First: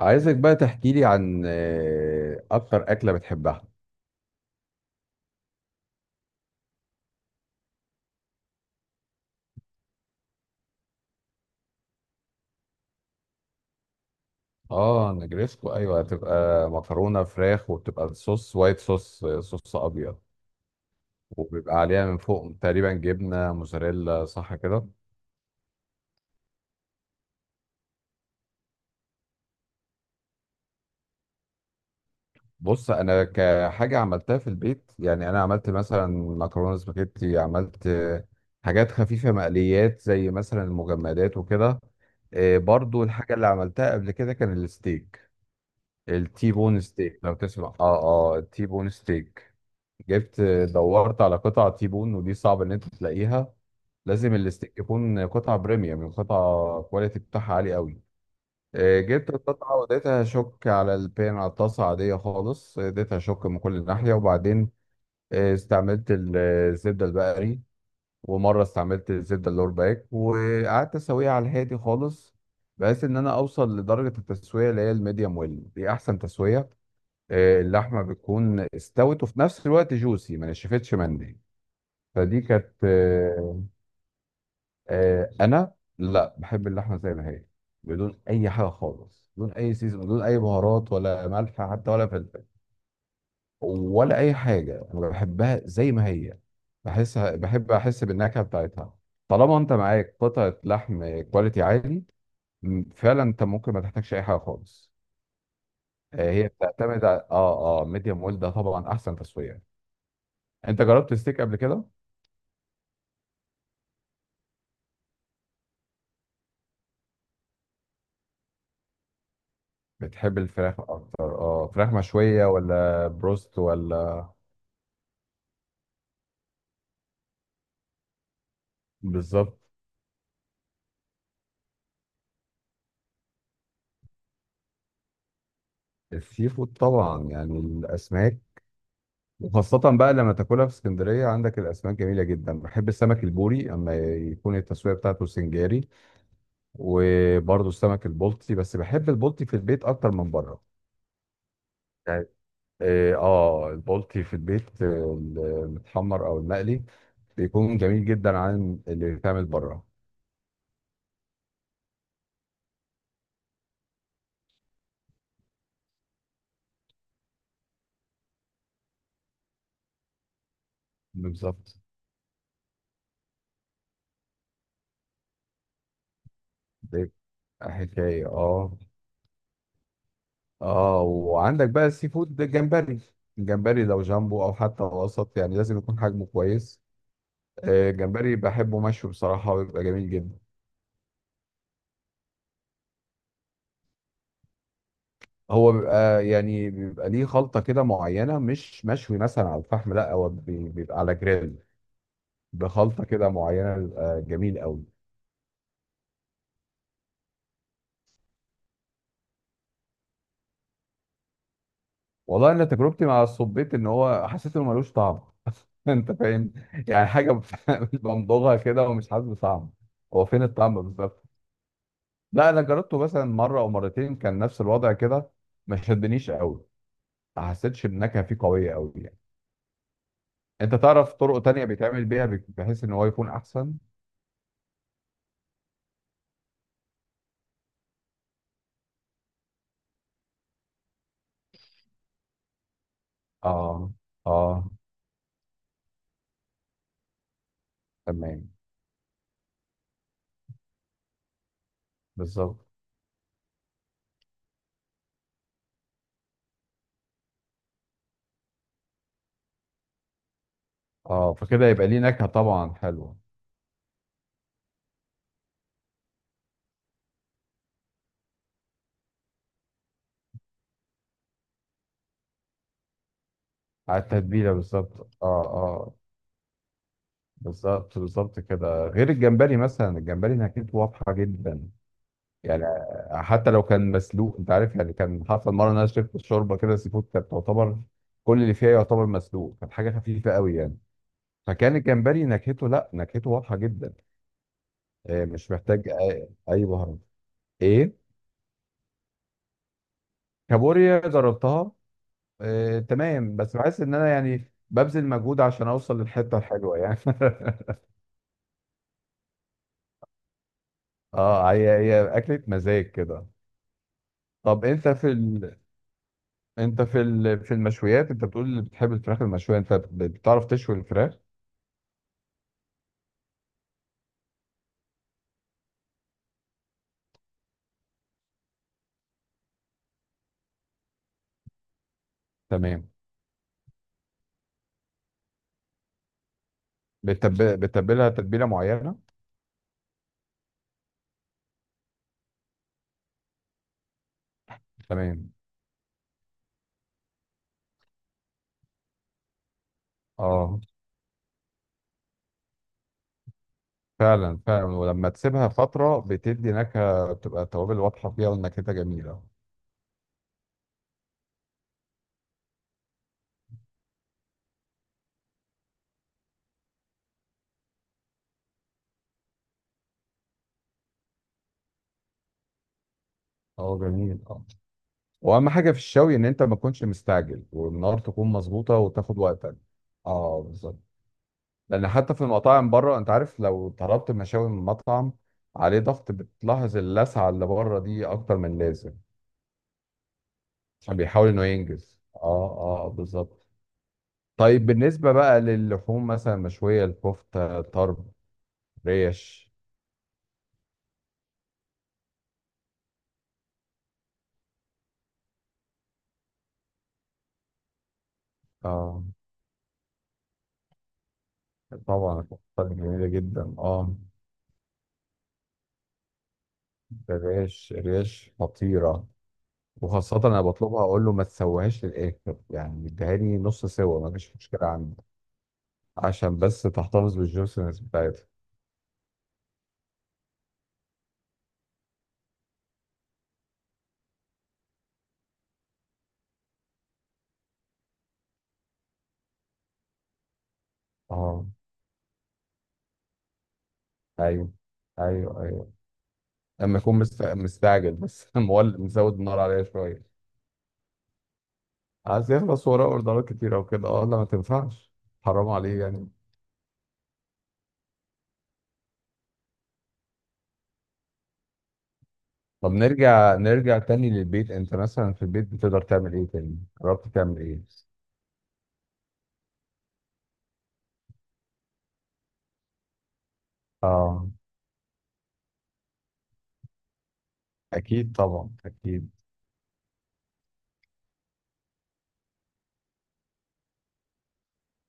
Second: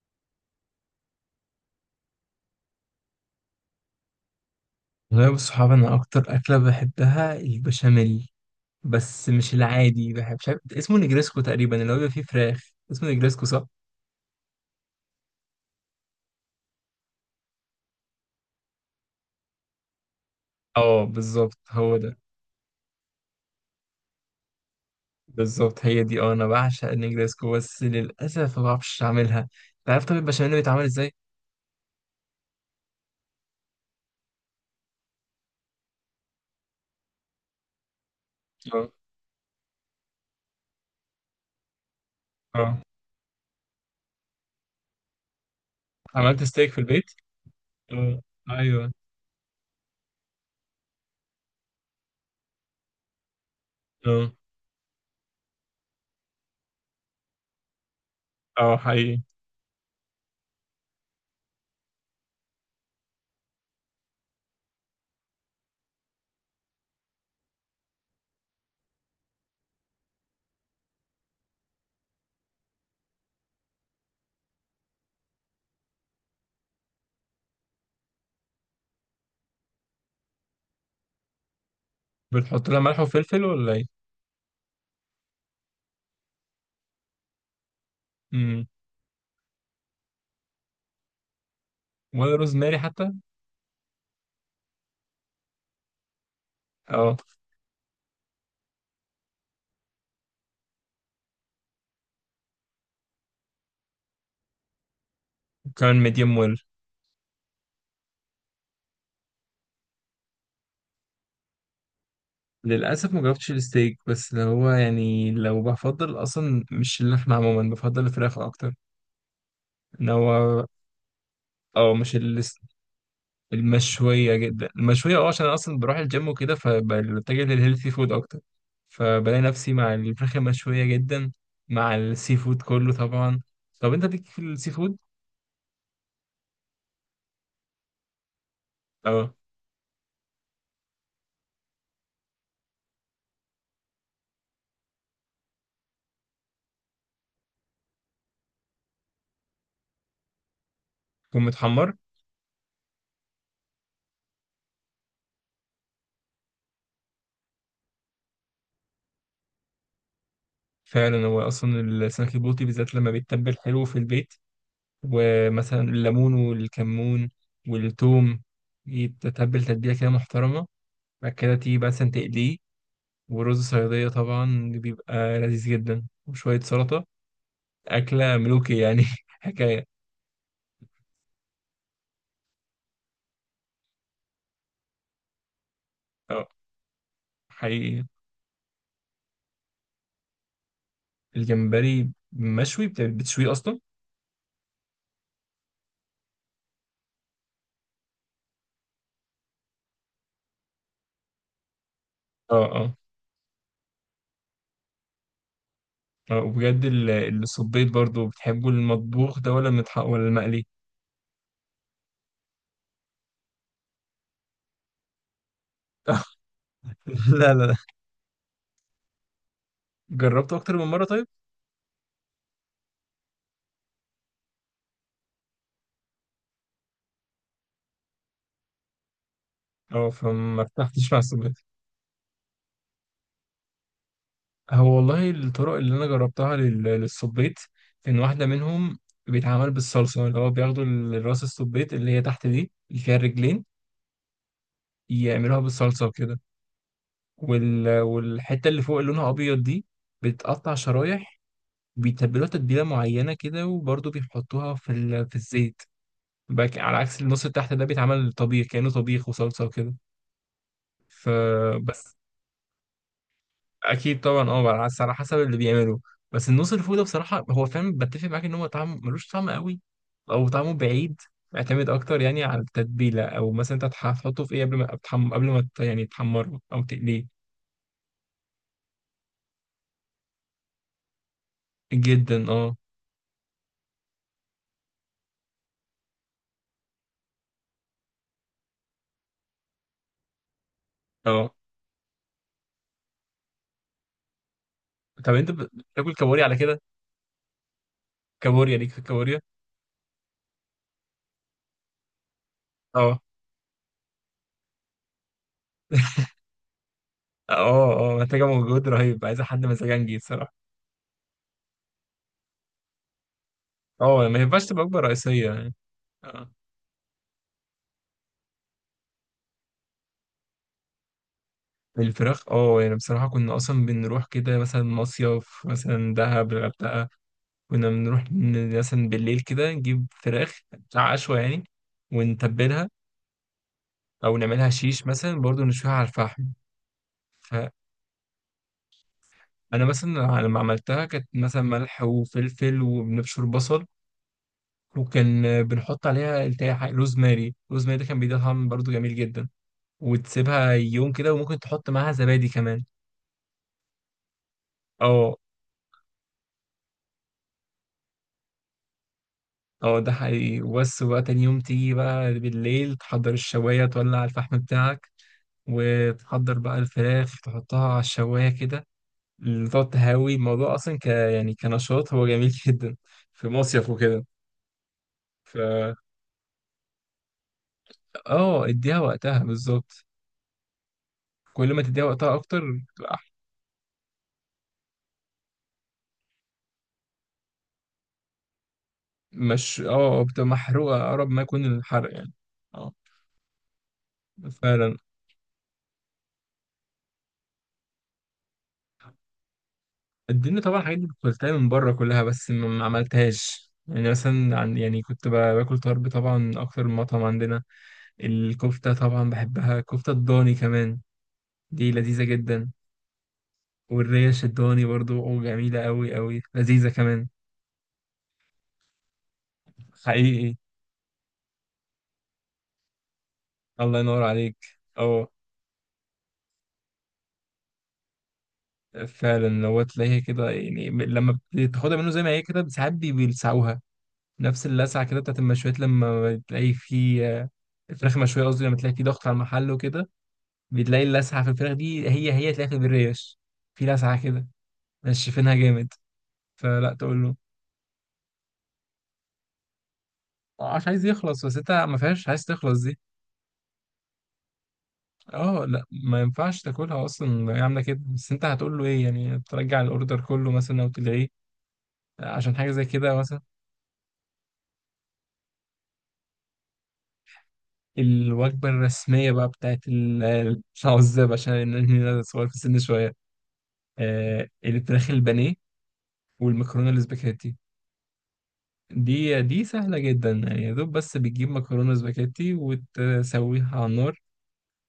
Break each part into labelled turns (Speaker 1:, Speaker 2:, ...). Speaker 1: عايزك بقى تحكي لي عن اكتر اكله بتحبها؟
Speaker 2: والله بالصحاب انا اكتر اكله بحبها البشاميل. بس مش العادي، بحب مش عارف اسمه نجريسكو تقريبا، اللي هو بيبقى فيه فراخ، اسمه نجريسكو صح؟
Speaker 1: اه، نجريسكو، ايوه، بتبقى مكرونه فراخ وبتبقى الصوص وايت صوص، صوص ابيض.
Speaker 2: اه بالظبط
Speaker 1: وبيبقى
Speaker 2: هو
Speaker 1: عليها
Speaker 2: ده.
Speaker 1: من فوق تقريبا جبنه موزاريلا، صح كده؟
Speaker 2: بالظبط هي دي، اه انا بعشق النجريسكو، بس للاسف ما بعرفش اعملها. انت عارف طب البشاميل اللي بيتعمل ازاي؟
Speaker 1: بص، انا كحاجه عملتها في البيت، يعني انا عملت مثلا مكرونه سباجيتي، عملت حاجات
Speaker 2: اه
Speaker 1: خفيفه، مقليات زي مثلا المجمدات وكده.
Speaker 2: اه.
Speaker 1: برضو الحاجة اللي عملتها قبل كده كان الستيك.
Speaker 2: عملت
Speaker 1: التي
Speaker 2: ستيك في
Speaker 1: بون
Speaker 2: البيت؟
Speaker 1: ستيك، لو تسمع، اه.
Speaker 2: اه.
Speaker 1: اه، التي بون
Speaker 2: ايوه.
Speaker 1: ستيك. جبت دورت على قطع تيبون، ودي صعب ان انت تلاقيها.
Speaker 2: اه
Speaker 1: لازم الاستيك يكون قطعة بريميوم، قطعة كواليتي بتاعها عالي قوي.
Speaker 2: اه حقيقي.
Speaker 1: جبت القطعة واديتها شوك على البان، على الطاسة عادية خالص، اديتها شوك من كل ناحية، وبعدين استعملت الزبدة البقري. ومرة استعملت الزبدة اللور باك، وقعدت اسويها على الهادي خالص، بحيث ان انا اوصل لدرجة التسوية اللي هي الميديوم ويل، دي احسن تسوية. اللحمة بتكون استوت، وفي نفس الوقت جوسي، ما نشفتش مني. فدي
Speaker 2: بتحط
Speaker 1: كانت
Speaker 2: لها ملح وفلفل
Speaker 1: آه،
Speaker 2: ولا ايه؟
Speaker 1: انا لا، بحب اللحمه زي ما هي. بدون اي
Speaker 2: امم.
Speaker 1: حاجه خالص، بدون اي سيزون، بدون اي بهارات، ولا ملح حتى، ولا
Speaker 2: ولا
Speaker 1: فلفل.
Speaker 2: روزماري حتى.
Speaker 1: ولا اي حاجه، انا بحبها زي ما هي.
Speaker 2: اه
Speaker 1: بحسها، بحب احس بالنكهه بتاعتها. طالما انت معاك قطعه لحم كواليتي عالي، فعلا انت ممكن ما تحتاجش اي حاجه خالص.
Speaker 2: كان ميديم
Speaker 1: هي
Speaker 2: ويل؟
Speaker 1: بتعتمد على ميديوم ويل، ده طبعا احسن تسويه. انت جربت ستيك قبل كده؟
Speaker 2: للأسف ما جربتش الستيك، بس اللي هو يعني لو بفضل أصلا مش اللحمة عموما، بفضل الفراخ أكتر. إن هو،
Speaker 1: بتحب الفراخ اكتر، فراخ
Speaker 2: أو مش
Speaker 1: مشويه
Speaker 2: الس-
Speaker 1: ولا بروست ولا.
Speaker 2: المشوية جدا، المشوية عشان أنا أصلا بروح الجيم وكده، فبتجه للهيلثي فود أكتر. فبلاقي
Speaker 1: بالظبط.
Speaker 2: نفسي مع الفراخ المشوية جدا، مع السي فود كله طبعا. طب أنت ليك في السي فود؟
Speaker 1: السي فود؟ طبعا، يعني الاسماك.
Speaker 2: أه.
Speaker 1: وخاصة بقى لما تاكلها في اسكندرية، عندك الاسماك جميلة جدا. بحب السمك البوري اما يكون التسوية بتاعته سنجاري. وبرضه السمك البلطي، بس بحب البلطي في البيت اكتر من بره.
Speaker 2: يكون متحمر.
Speaker 1: يعني، اه آه، البلطي في البيت، المتحمر او المقلي، بيكون جميل جدا عن اللي بيتعمل بره.
Speaker 2: فعلا هو أصلا السمك البلطي بالذات لما بيتبل حلو في البيت، ومثلا الليمون والكمون والثوم، يتتبل تتبيلة كده محترمة. بعد كده
Speaker 1: بالظبط.
Speaker 2: تيجي مثلا تقليه، ورز صيادية طبعا بيبقى لذيذ جدا، وشوية سلطة.
Speaker 1: بيبقى حكاية،
Speaker 2: أكلة
Speaker 1: اه.
Speaker 2: ملوكي يعني حكاية.
Speaker 1: اه، وعندك بقى السي فود، جمبري. الجمبري لو جامبو او حتى وسط، يعني لازم يكون حجمه
Speaker 2: اه
Speaker 1: كويس.
Speaker 2: حقيقي.
Speaker 1: الجمبري بحبه مشوي، بصراحة بيبقى جميل جدا.
Speaker 2: الجمبري مشوي، بتشويه أصلا؟
Speaker 1: هو بيبقى، يعني بيبقى ليه خلطة كده معينة، مش مشوي مثلا على الفحم، لا هو بيبقى على جريل.
Speaker 2: اه اه
Speaker 1: بخلطة كده معينة، بيبقى جميل قوي.
Speaker 2: اه وبجد، الصبيط برضو، بتحبوا المطبوخ ده ولا المتحق ولا المقلي؟
Speaker 1: والله انا تجربتي مع الصبيط ان هو، حسيت انه ملوش طعم. انت فاهم؟ يعني حاجة
Speaker 2: لا لا لا.
Speaker 1: بمضغها كده ومش حاسس بطعم. هو فين
Speaker 2: جربته أكتر
Speaker 1: الطعم
Speaker 2: من مرة
Speaker 1: بالظبط؟
Speaker 2: طيب.
Speaker 1: لا، انا جربته مثلا مره او مرتين، كان نفس الوضع كده. ما شدنيش قوي. ما حسيتش النكهه فيه قويه قوي، يعني.
Speaker 2: اه فما
Speaker 1: انت
Speaker 2: ارتحتش
Speaker 1: تعرف
Speaker 2: مع
Speaker 1: طرق
Speaker 2: الصبيط.
Speaker 1: تانية بيتعمل بيها، بحيث ان هو يكون احسن؟
Speaker 2: هو والله الطرق اللي انا جربتها للسبيط، ان واحده منهم بيتعمل بالصلصه، اللي هو بياخدوا راس السبيط اللي هي تحت دي اللي فيها الرجلين،
Speaker 1: اه، اه،
Speaker 2: يعملوها بالصلصه وكده.
Speaker 1: تمام.
Speaker 2: والحته اللي فوق اللي لونها ابيض دي، بتقطع شرايح، بيتبلوها
Speaker 1: بالظبط.
Speaker 2: تتبيله معينه كده، وبرضه بيحطوها في الزيت. على عكس النص اللي تحت ده، بيتعمل طبيخ، كانه طبيخ وصلصه وكده
Speaker 1: اه، فكده يبقى ليه
Speaker 2: فبس.
Speaker 1: نكهه طبعا حلوه.
Speaker 2: اكيد طبعا، اه على حسب اللي بيعمله. بس النص الفوق ده بصراحه، هو فاهم، بتفق معاك ان هو طعم ملوش طعم قوي، او طعمه بعيد. يعتمد اكتر يعني على التتبيله، او مثلا انت
Speaker 1: على
Speaker 2: هتحطه
Speaker 1: التتبيله،
Speaker 2: في ايه
Speaker 1: بالظبط. اه،
Speaker 2: قبل ما ت-
Speaker 1: اه.
Speaker 2: يعني تحمره او تقليه.
Speaker 1: بالظبط، بالظبط كده. غير الجمبري، مثلا الجمبري نكهته واضحه جدا.
Speaker 2: جدا
Speaker 1: يعني
Speaker 2: اه.
Speaker 1: حتى لو كان مسلوق، انت عارف يعني، كان حصل مره ان انا شربت الشوربه كده، سي فود، كانت تعتبر كل اللي فيها يعتبر مسلوق، كانت حاجه خفيفه قوي يعني.
Speaker 2: اه
Speaker 1: فكان الجمبري نكهته، لا نكهته واضحه جدا.
Speaker 2: طب انت
Speaker 1: مش محتاج
Speaker 2: بتاكل
Speaker 1: اي
Speaker 2: كابوريا على
Speaker 1: أي
Speaker 2: كده؟
Speaker 1: بهارات. ايه؟
Speaker 2: كابوريا ليك في الكابوريا؟
Speaker 1: كابوريا جربتها.
Speaker 2: اه
Speaker 1: تمام، بس بحس ان انا يعني ببذل مجهود عشان اوصل للحته الحلوه، يعني
Speaker 2: اه اه محتاجه مجهود رهيب، عايزه حد مزاجنجي بصراحه.
Speaker 1: اه، هي هي اكله مزاج كده.
Speaker 2: اه ما
Speaker 1: طب
Speaker 2: ينفعش تبقى
Speaker 1: انت
Speaker 2: وجبه
Speaker 1: في
Speaker 2: رئيسيه
Speaker 1: ال...
Speaker 2: يعني. اه
Speaker 1: انت في ال... في المشويات، انت بتقول اللي بتحب الفراخ المشويه، انت بتعرف تشوي الفراخ؟
Speaker 2: الفراخ، اه يعني بصراحه كنا اصلا بنروح كده مثلا مصيف، مثلا دهب، الغردقه. كنا بنروح مثلا بالليل كده نجيب فراخ بتاع عشوة يعني،
Speaker 1: تمام.
Speaker 2: ونتبلها. أو نعملها شيش مثلا، برضو نشويها على الفحم.
Speaker 1: بتب...
Speaker 2: فأنا
Speaker 1: بتتبلها تتبيلة معينة؟
Speaker 2: مثلا لما عملتها كانت مثلا ملح وفلفل وبنبشر بصل.
Speaker 1: تمام،
Speaker 2: وكان بنحط عليها التاي حاجة روزماري، روزماري ده كان بيديها طعم برضو جميل جدا.
Speaker 1: اه.
Speaker 2: وتسيبها يوم كده، وممكن تحط معاها زبادي كمان.
Speaker 1: فعلا فعلا، ولما
Speaker 2: اه.
Speaker 1: تسيبها فترة بتدي نكهة، بتبقى التوابل واضحة فيها والنكهة جميلة.
Speaker 2: اه ده حقيقي. وبس بقى تاني يوم تيجي بقى بالليل، تحضر الشواية، تولع الفحم بتاعك، وتحضر بقى الفراخ، تحطها على الشواية كده. اللي تقعد تهوي الموضوع أصلا يعني كنشاط هو جميل جدا، في
Speaker 1: اه،
Speaker 2: مصيف
Speaker 1: جميل،
Speaker 2: وكده.
Speaker 1: اه. واهم
Speaker 2: ف
Speaker 1: حاجة في الشوي ان انت ما تكونش مستعجل، والنار تكون
Speaker 2: اه
Speaker 1: مظبوطة،
Speaker 2: اديها
Speaker 1: وتاخد
Speaker 2: وقتها
Speaker 1: وقتك.
Speaker 2: بالظبط.
Speaker 1: اه، بالظبط.
Speaker 2: كل ما
Speaker 1: لان
Speaker 2: تديها
Speaker 1: حتى في
Speaker 2: وقتها أكتر
Speaker 1: المطاعم بره انت
Speaker 2: بتبقى أحلى.
Speaker 1: عارف، لو طلبت مشاوي من مطعم عليه ضغط، بتلاحظ اللسعة اللي بره دي اكتر من لازم.
Speaker 2: مش بتبقى
Speaker 1: عشان
Speaker 2: محروقة، أقرب
Speaker 1: بيحاول
Speaker 2: ما
Speaker 1: انه
Speaker 2: يكون
Speaker 1: ينجز،
Speaker 2: الحرق
Speaker 1: اه.
Speaker 2: يعني.
Speaker 1: اه،
Speaker 2: اه
Speaker 1: بالظبط. طيب،
Speaker 2: فعلا.
Speaker 1: بالنسبة بقى للحوم مثلا مشوية، الكفتة، طرب، ريش.
Speaker 2: اديني طبعا الحاجات دي كنت باكلتها من بره كلها، بس ما عملتهاش يعني. مثلا عن يعني كنت باكل طرب طبعا من أكتر من مطعم عندنا. الكفتة
Speaker 1: اه،
Speaker 2: طبعا بحبها، كفتة الضاني كمان دي
Speaker 1: طبعا
Speaker 2: لذيذة
Speaker 1: الكفتة
Speaker 2: جدا.
Speaker 1: جميلة جدا، اه.
Speaker 2: والريا الشدواني برضو أو جميلة أوي أوي، لذيذة كمان.
Speaker 1: الريش خطيرة. وخاصة أنا
Speaker 2: حقيقي.
Speaker 1: بطلبها، أقول له ما تسويهاش للآخر، يعني اديها لي نص
Speaker 2: الله
Speaker 1: سوا، ما
Speaker 2: ينور
Speaker 1: فيش
Speaker 2: عليك.
Speaker 1: مشكلة عندي.
Speaker 2: اه
Speaker 1: عشان بس تحتفظ بالجوسنس بتاعتها.
Speaker 2: فعلا، لو تلاقيها كده يعني، لما بتاخدها منه زي ما هي كده ساعات بيلسعوها. نفس اللسعة كده بتاعت المشويات، لما بتلاقي في الفراخ مشوية، قصدي لما تلاقي في ضغط على المحل وكده، بتلاقي اللسعة
Speaker 1: اه،
Speaker 2: في الفراخ دي، هي هي تلاقيها في الريش، في لسعة كده.
Speaker 1: أيوه، أيوه،
Speaker 2: نشفينها
Speaker 1: أيوه.
Speaker 2: جامد،
Speaker 1: أما
Speaker 2: فلا
Speaker 1: يكون
Speaker 2: تقول له
Speaker 1: مستعجل بس مولد، مزود النار عليها شوية.
Speaker 2: مش عايز يخلص، بس انت ما فيهاش
Speaker 1: عايز
Speaker 2: عايز
Speaker 1: يخلص
Speaker 2: تخلص
Speaker 1: وراه
Speaker 2: دي.
Speaker 1: أوردرات كتيرة وكده، اه، لا، ما تنفعش. حرام
Speaker 2: اه
Speaker 1: عليه
Speaker 2: لا
Speaker 1: يعني.
Speaker 2: ما ينفعش تاكلها اصلا هي عامله كده، بس انت هتقول له ايه يعني، ترجع الاوردر كله مثلا او تلغيه عشان حاجه
Speaker 1: طب،
Speaker 2: زي كده
Speaker 1: نرجع
Speaker 2: مثلا.
Speaker 1: نرجع تاني للبيت، انت مثلا في البيت بتقدر تعمل ايه؟ تاني جربت تعمل ايه؟
Speaker 2: الوجبه الرسميه بقى بتاعت العزاب، عشان إن انا صغير في السن شويه.
Speaker 1: اه،
Speaker 2: آه الفراخ البانيه، والمكرونه الاسباجيتي.
Speaker 1: اكيد طبعا، اكيد.
Speaker 2: دي سهله جدا يعني، يا دوب بس بتجيب مكرونه سباجيتي وتسويها على النار،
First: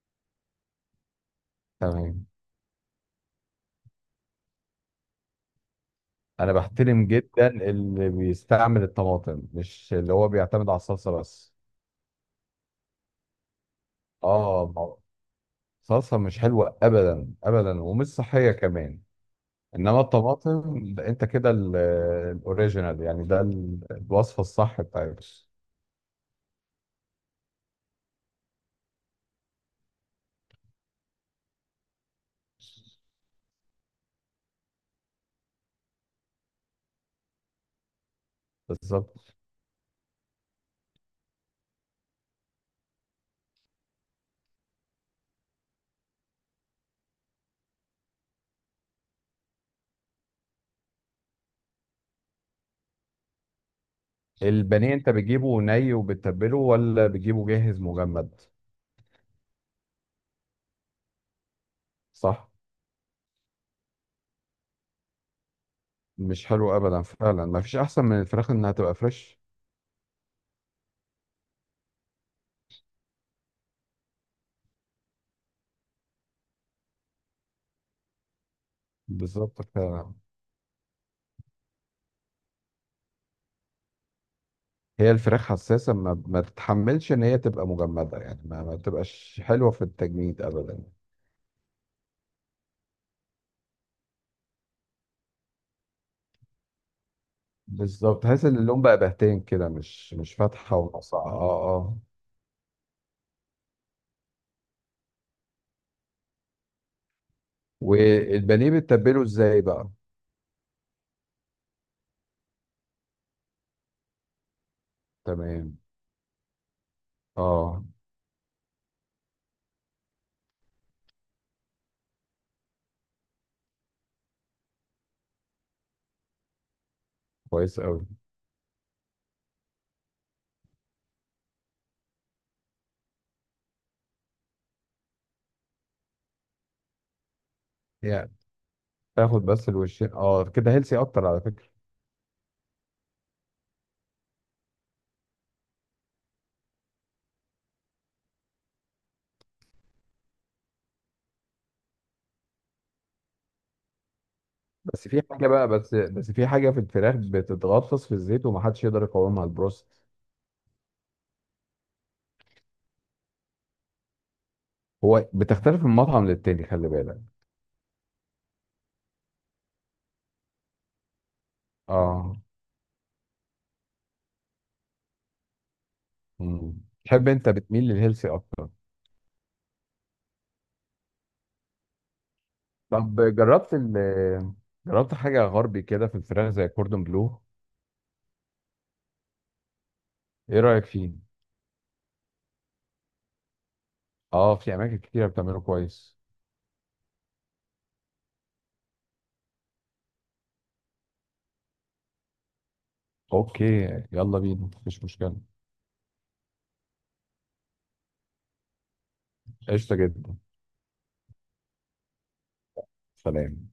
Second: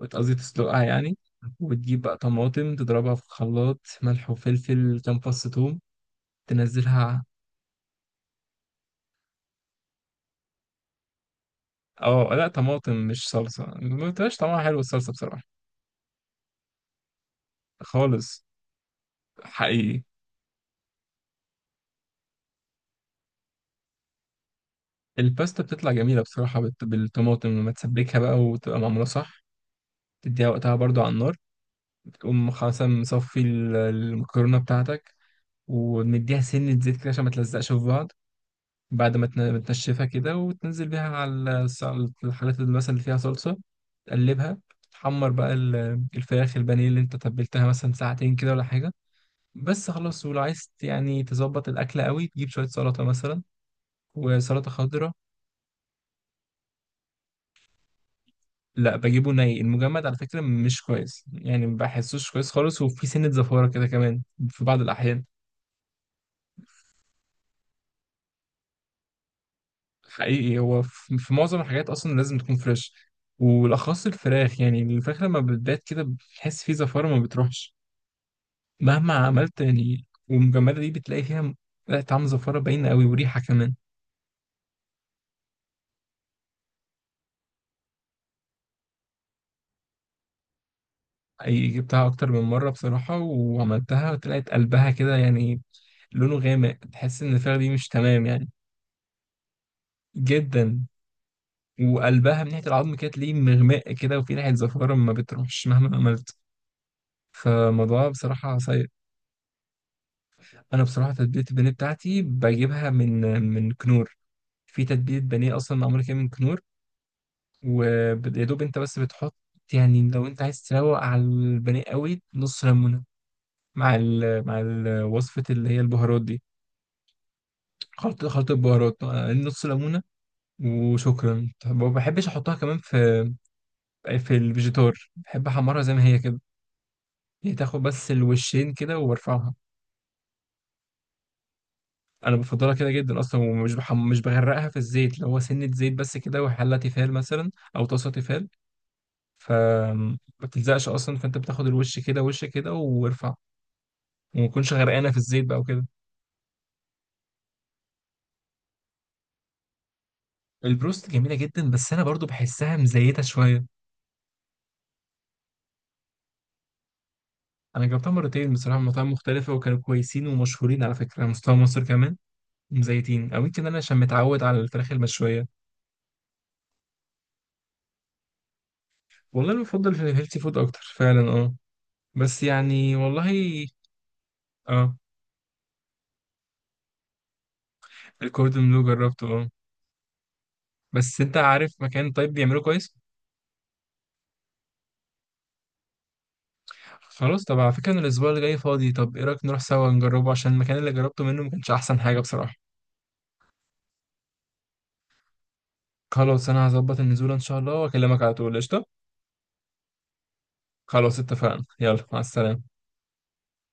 Speaker 2: قصدي تسلقها يعني. وتجيب بقى
Speaker 1: تمام.
Speaker 2: طماطم تضربها في خلاط، ملح وفلفل، كام فص ثوم
Speaker 1: انا بحترم
Speaker 2: تنزلها.
Speaker 1: جدا اللي بيستعمل الطماطم، مش اللي هو بيعتمد على الصلصه بس.
Speaker 2: اه لا طماطم مش صلصة، ما بتبقاش طعمها
Speaker 1: اه،
Speaker 2: حلو
Speaker 1: ما هو
Speaker 2: الصلصة بصراحة.
Speaker 1: الصلصه مش حلوه ابدا ابدا، ومش
Speaker 2: خالص.
Speaker 1: صحيه كمان. انما
Speaker 2: حقيقي.
Speaker 1: الطماطم ده، انت كده الاوريجينال يعني، ده الوصفه الصح بتاعتك.
Speaker 2: الباستا بتطلع جميلة بصراحة بالطماطم، لما تسبكها بقى وتبقى معمولة صح، تديها وقتها برضو على النار، تقوم خاصة مصفي المكرونة بتاعتك، ومديها سنة زيت كده عشان ما تلزقش في بعض. بعد ما
Speaker 1: بالظبط.
Speaker 2: تنشفها كده، وتنزل بيها على الحاجات اللي مثلا اللي فيها صلصة، تقلبها. تحمر بقى الفراخ البانيه اللي انت تبلتها مثلا ساعتين كده ولا حاجة. بس خلاص. ولو عايز يعني تظبط الأكلة قوي، تجيب شوية سلطة مثلا، وسلطة
Speaker 1: البانيه انت
Speaker 2: خضراء.
Speaker 1: بتجيبه ني وبتتبله، ولا بتجيبه جاهز مجمد؟
Speaker 2: لا بجيبه ني، المجمد على فكرة مش كويس يعني، ما بحسوش كويس
Speaker 1: صح،
Speaker 2: خالص، وفي سنة زفارة كده كمان في بعض الأحيان.
Speaker 1: مش حلو ابدا، فعلا ما فيش احسن من الفراخ انها تبقى فريش.
Speaker 2: حقيقي هو في معظم الحاجات أصلا لازم تكون فريش، والأخص الفراخ. يعني الفراخ لما بتبات كده بتحس فيه زفارة، ما بتروحش مهما عملت
Speaker 1: بالظبط،
Speaker 2: يعني،
Speaker 1: فعلا.
Speaker 2: والمجمدة دي بتلاقي فيها لا طعم، زفارة باينة قوي وريحة كمان.
Speaker 1: هي الفراخ حساسه، ما تتحملش ان هي تبقى مجمده، يعني ما تبقاش حلوه في التجميد ابدا.
Speaker 2: حقيقي جبتها أكتر من مرة بصراحة، وعملتها طلعت قلبها كده يعني، لونه غامق، تحس ان الفراخ دي مش
Speaker 1: بالظبط،
Speaker 2: تمام
Speaker 1: تحس
Speaker 2: يعني.
Speaker 1: ان اللون بقى بهتان كده، مش فاتحه
Speaker 2: جدا.
Speaker 1: وناصعه، اه، اه.
Speaker 2: وقلبها من ناحيه العظم كانت ليه مغماء كده، وفي ناحيه زفاره ما بتروحش مهما عملت، فالموضوع بصراحه
Speaker 1: والبانيه
Speaker 2: سيء.
Speaker 1: بتتبله ازاي بقى؟
Speaker 2: انا بصراحه تتبيله البانيه بتاعتي بجيبها من كنور، في تتبيله بانيه اصلا
Speaker 1: تمام،
Speaker 2: معموله كده من كنور.
Speaker 1: اه،
Speaker 2: ويا دوب انت بس بتحط، يعني لو انت عايز تروق على البانيه قوي، نص ليمونه مع وصفه اللي هي البهارات دي.
Speaker 1: كويس قوي.
Speaker 2: خلطه البهارات نص ليمونه وشكرا. ما بحبش احطها كمان في الفيجيتار، بحب احمرها زي ما هي كده، هي تاخد بس
Speaker 1: يعني
Speaker 2: الوشين كده
Speaker 1: تاخد
Speaker 2: وبرفعها.
Speaker 1: بس الوشين، اه كده هيلسي اكتر على فكره.
Speaker 2: انا بفضلها كده جدا اصلا، ومش مش بغرقها في الزيت، لو هو سنة زيت بس كده، وحلة تيفال مثلا او طاسة تيفال فما بتلزقش اصلا، فانت بتاخد الوش كده وش كده وارفع، وما تكونش
Speaker 1: بس
Speaker 2: غرقانة في
Speaker 1: في
Speaker 2: الزيت
Speaker 1: حاجه
Speaker 2: بقى
Speaker 1: بقى،
Speaker 2: وكده.
Speaker 1: بس في حاجه في الفراخ بتتغطس في الزيت ومحدش يقدر يقاومها، البروست.
Speaker 2: البروست جميلة جدا، بس انا برضو بحسها مزيتة شوية.
Speaker 1: هو بتختلف من مطعم للتاني، خلي بالك.
Speaker 2: انا جربتها مرتين بصراحة من مطاعم مختلفة، وكانوا كويسين ومشهورين على فكرة على مستوى مصر كمان،
Speaker 1: اه.
Speaker 2: مزيتين. او يمكن انا عشان متعود على الفراخ المشوية.
Speaker 1: مم. تحب انت بتميل للهيلثي اكتر؟
Speaker 2: والله أنا بفضل في الهيلثي فود أكتر فعلا أه، بس يعني
Speaker 1: طب
Speaker 2: والله. أه.
Speaker 1: جربت حاجة غربي كده في الفراخ زي كوردون بلو.
Speaker 2: الكوردون بلو جربته أه،
Speaker 1: ايه رأيك فيه؟
Speaker 2: بس أنت عارف مكان طيب بيعمله كويس؟
Speaker 1: اه، في اماكن كتيرة بتعمله كويس.
Speaker 2: خلاص طب على فكرة، أنا الأسبوع اللي جاي فاضي، طب إيه رأيك نروح سوا نجربه، عشان المكان اللي جربته منه ما كانش أحسن حاجة بصراحة.
Speaker 1: اوكي، يلا بينا مفيش مشكلة.
Speaker 2: خلاص أنا هظبط النزول إن شاء الله، وأكلمك على طول. قشطة.
Speaker 1: قشطة جدا.
Speaker 2: خلاص اتفقنا، يلا مع السلامة.
Speaker 1: سلام.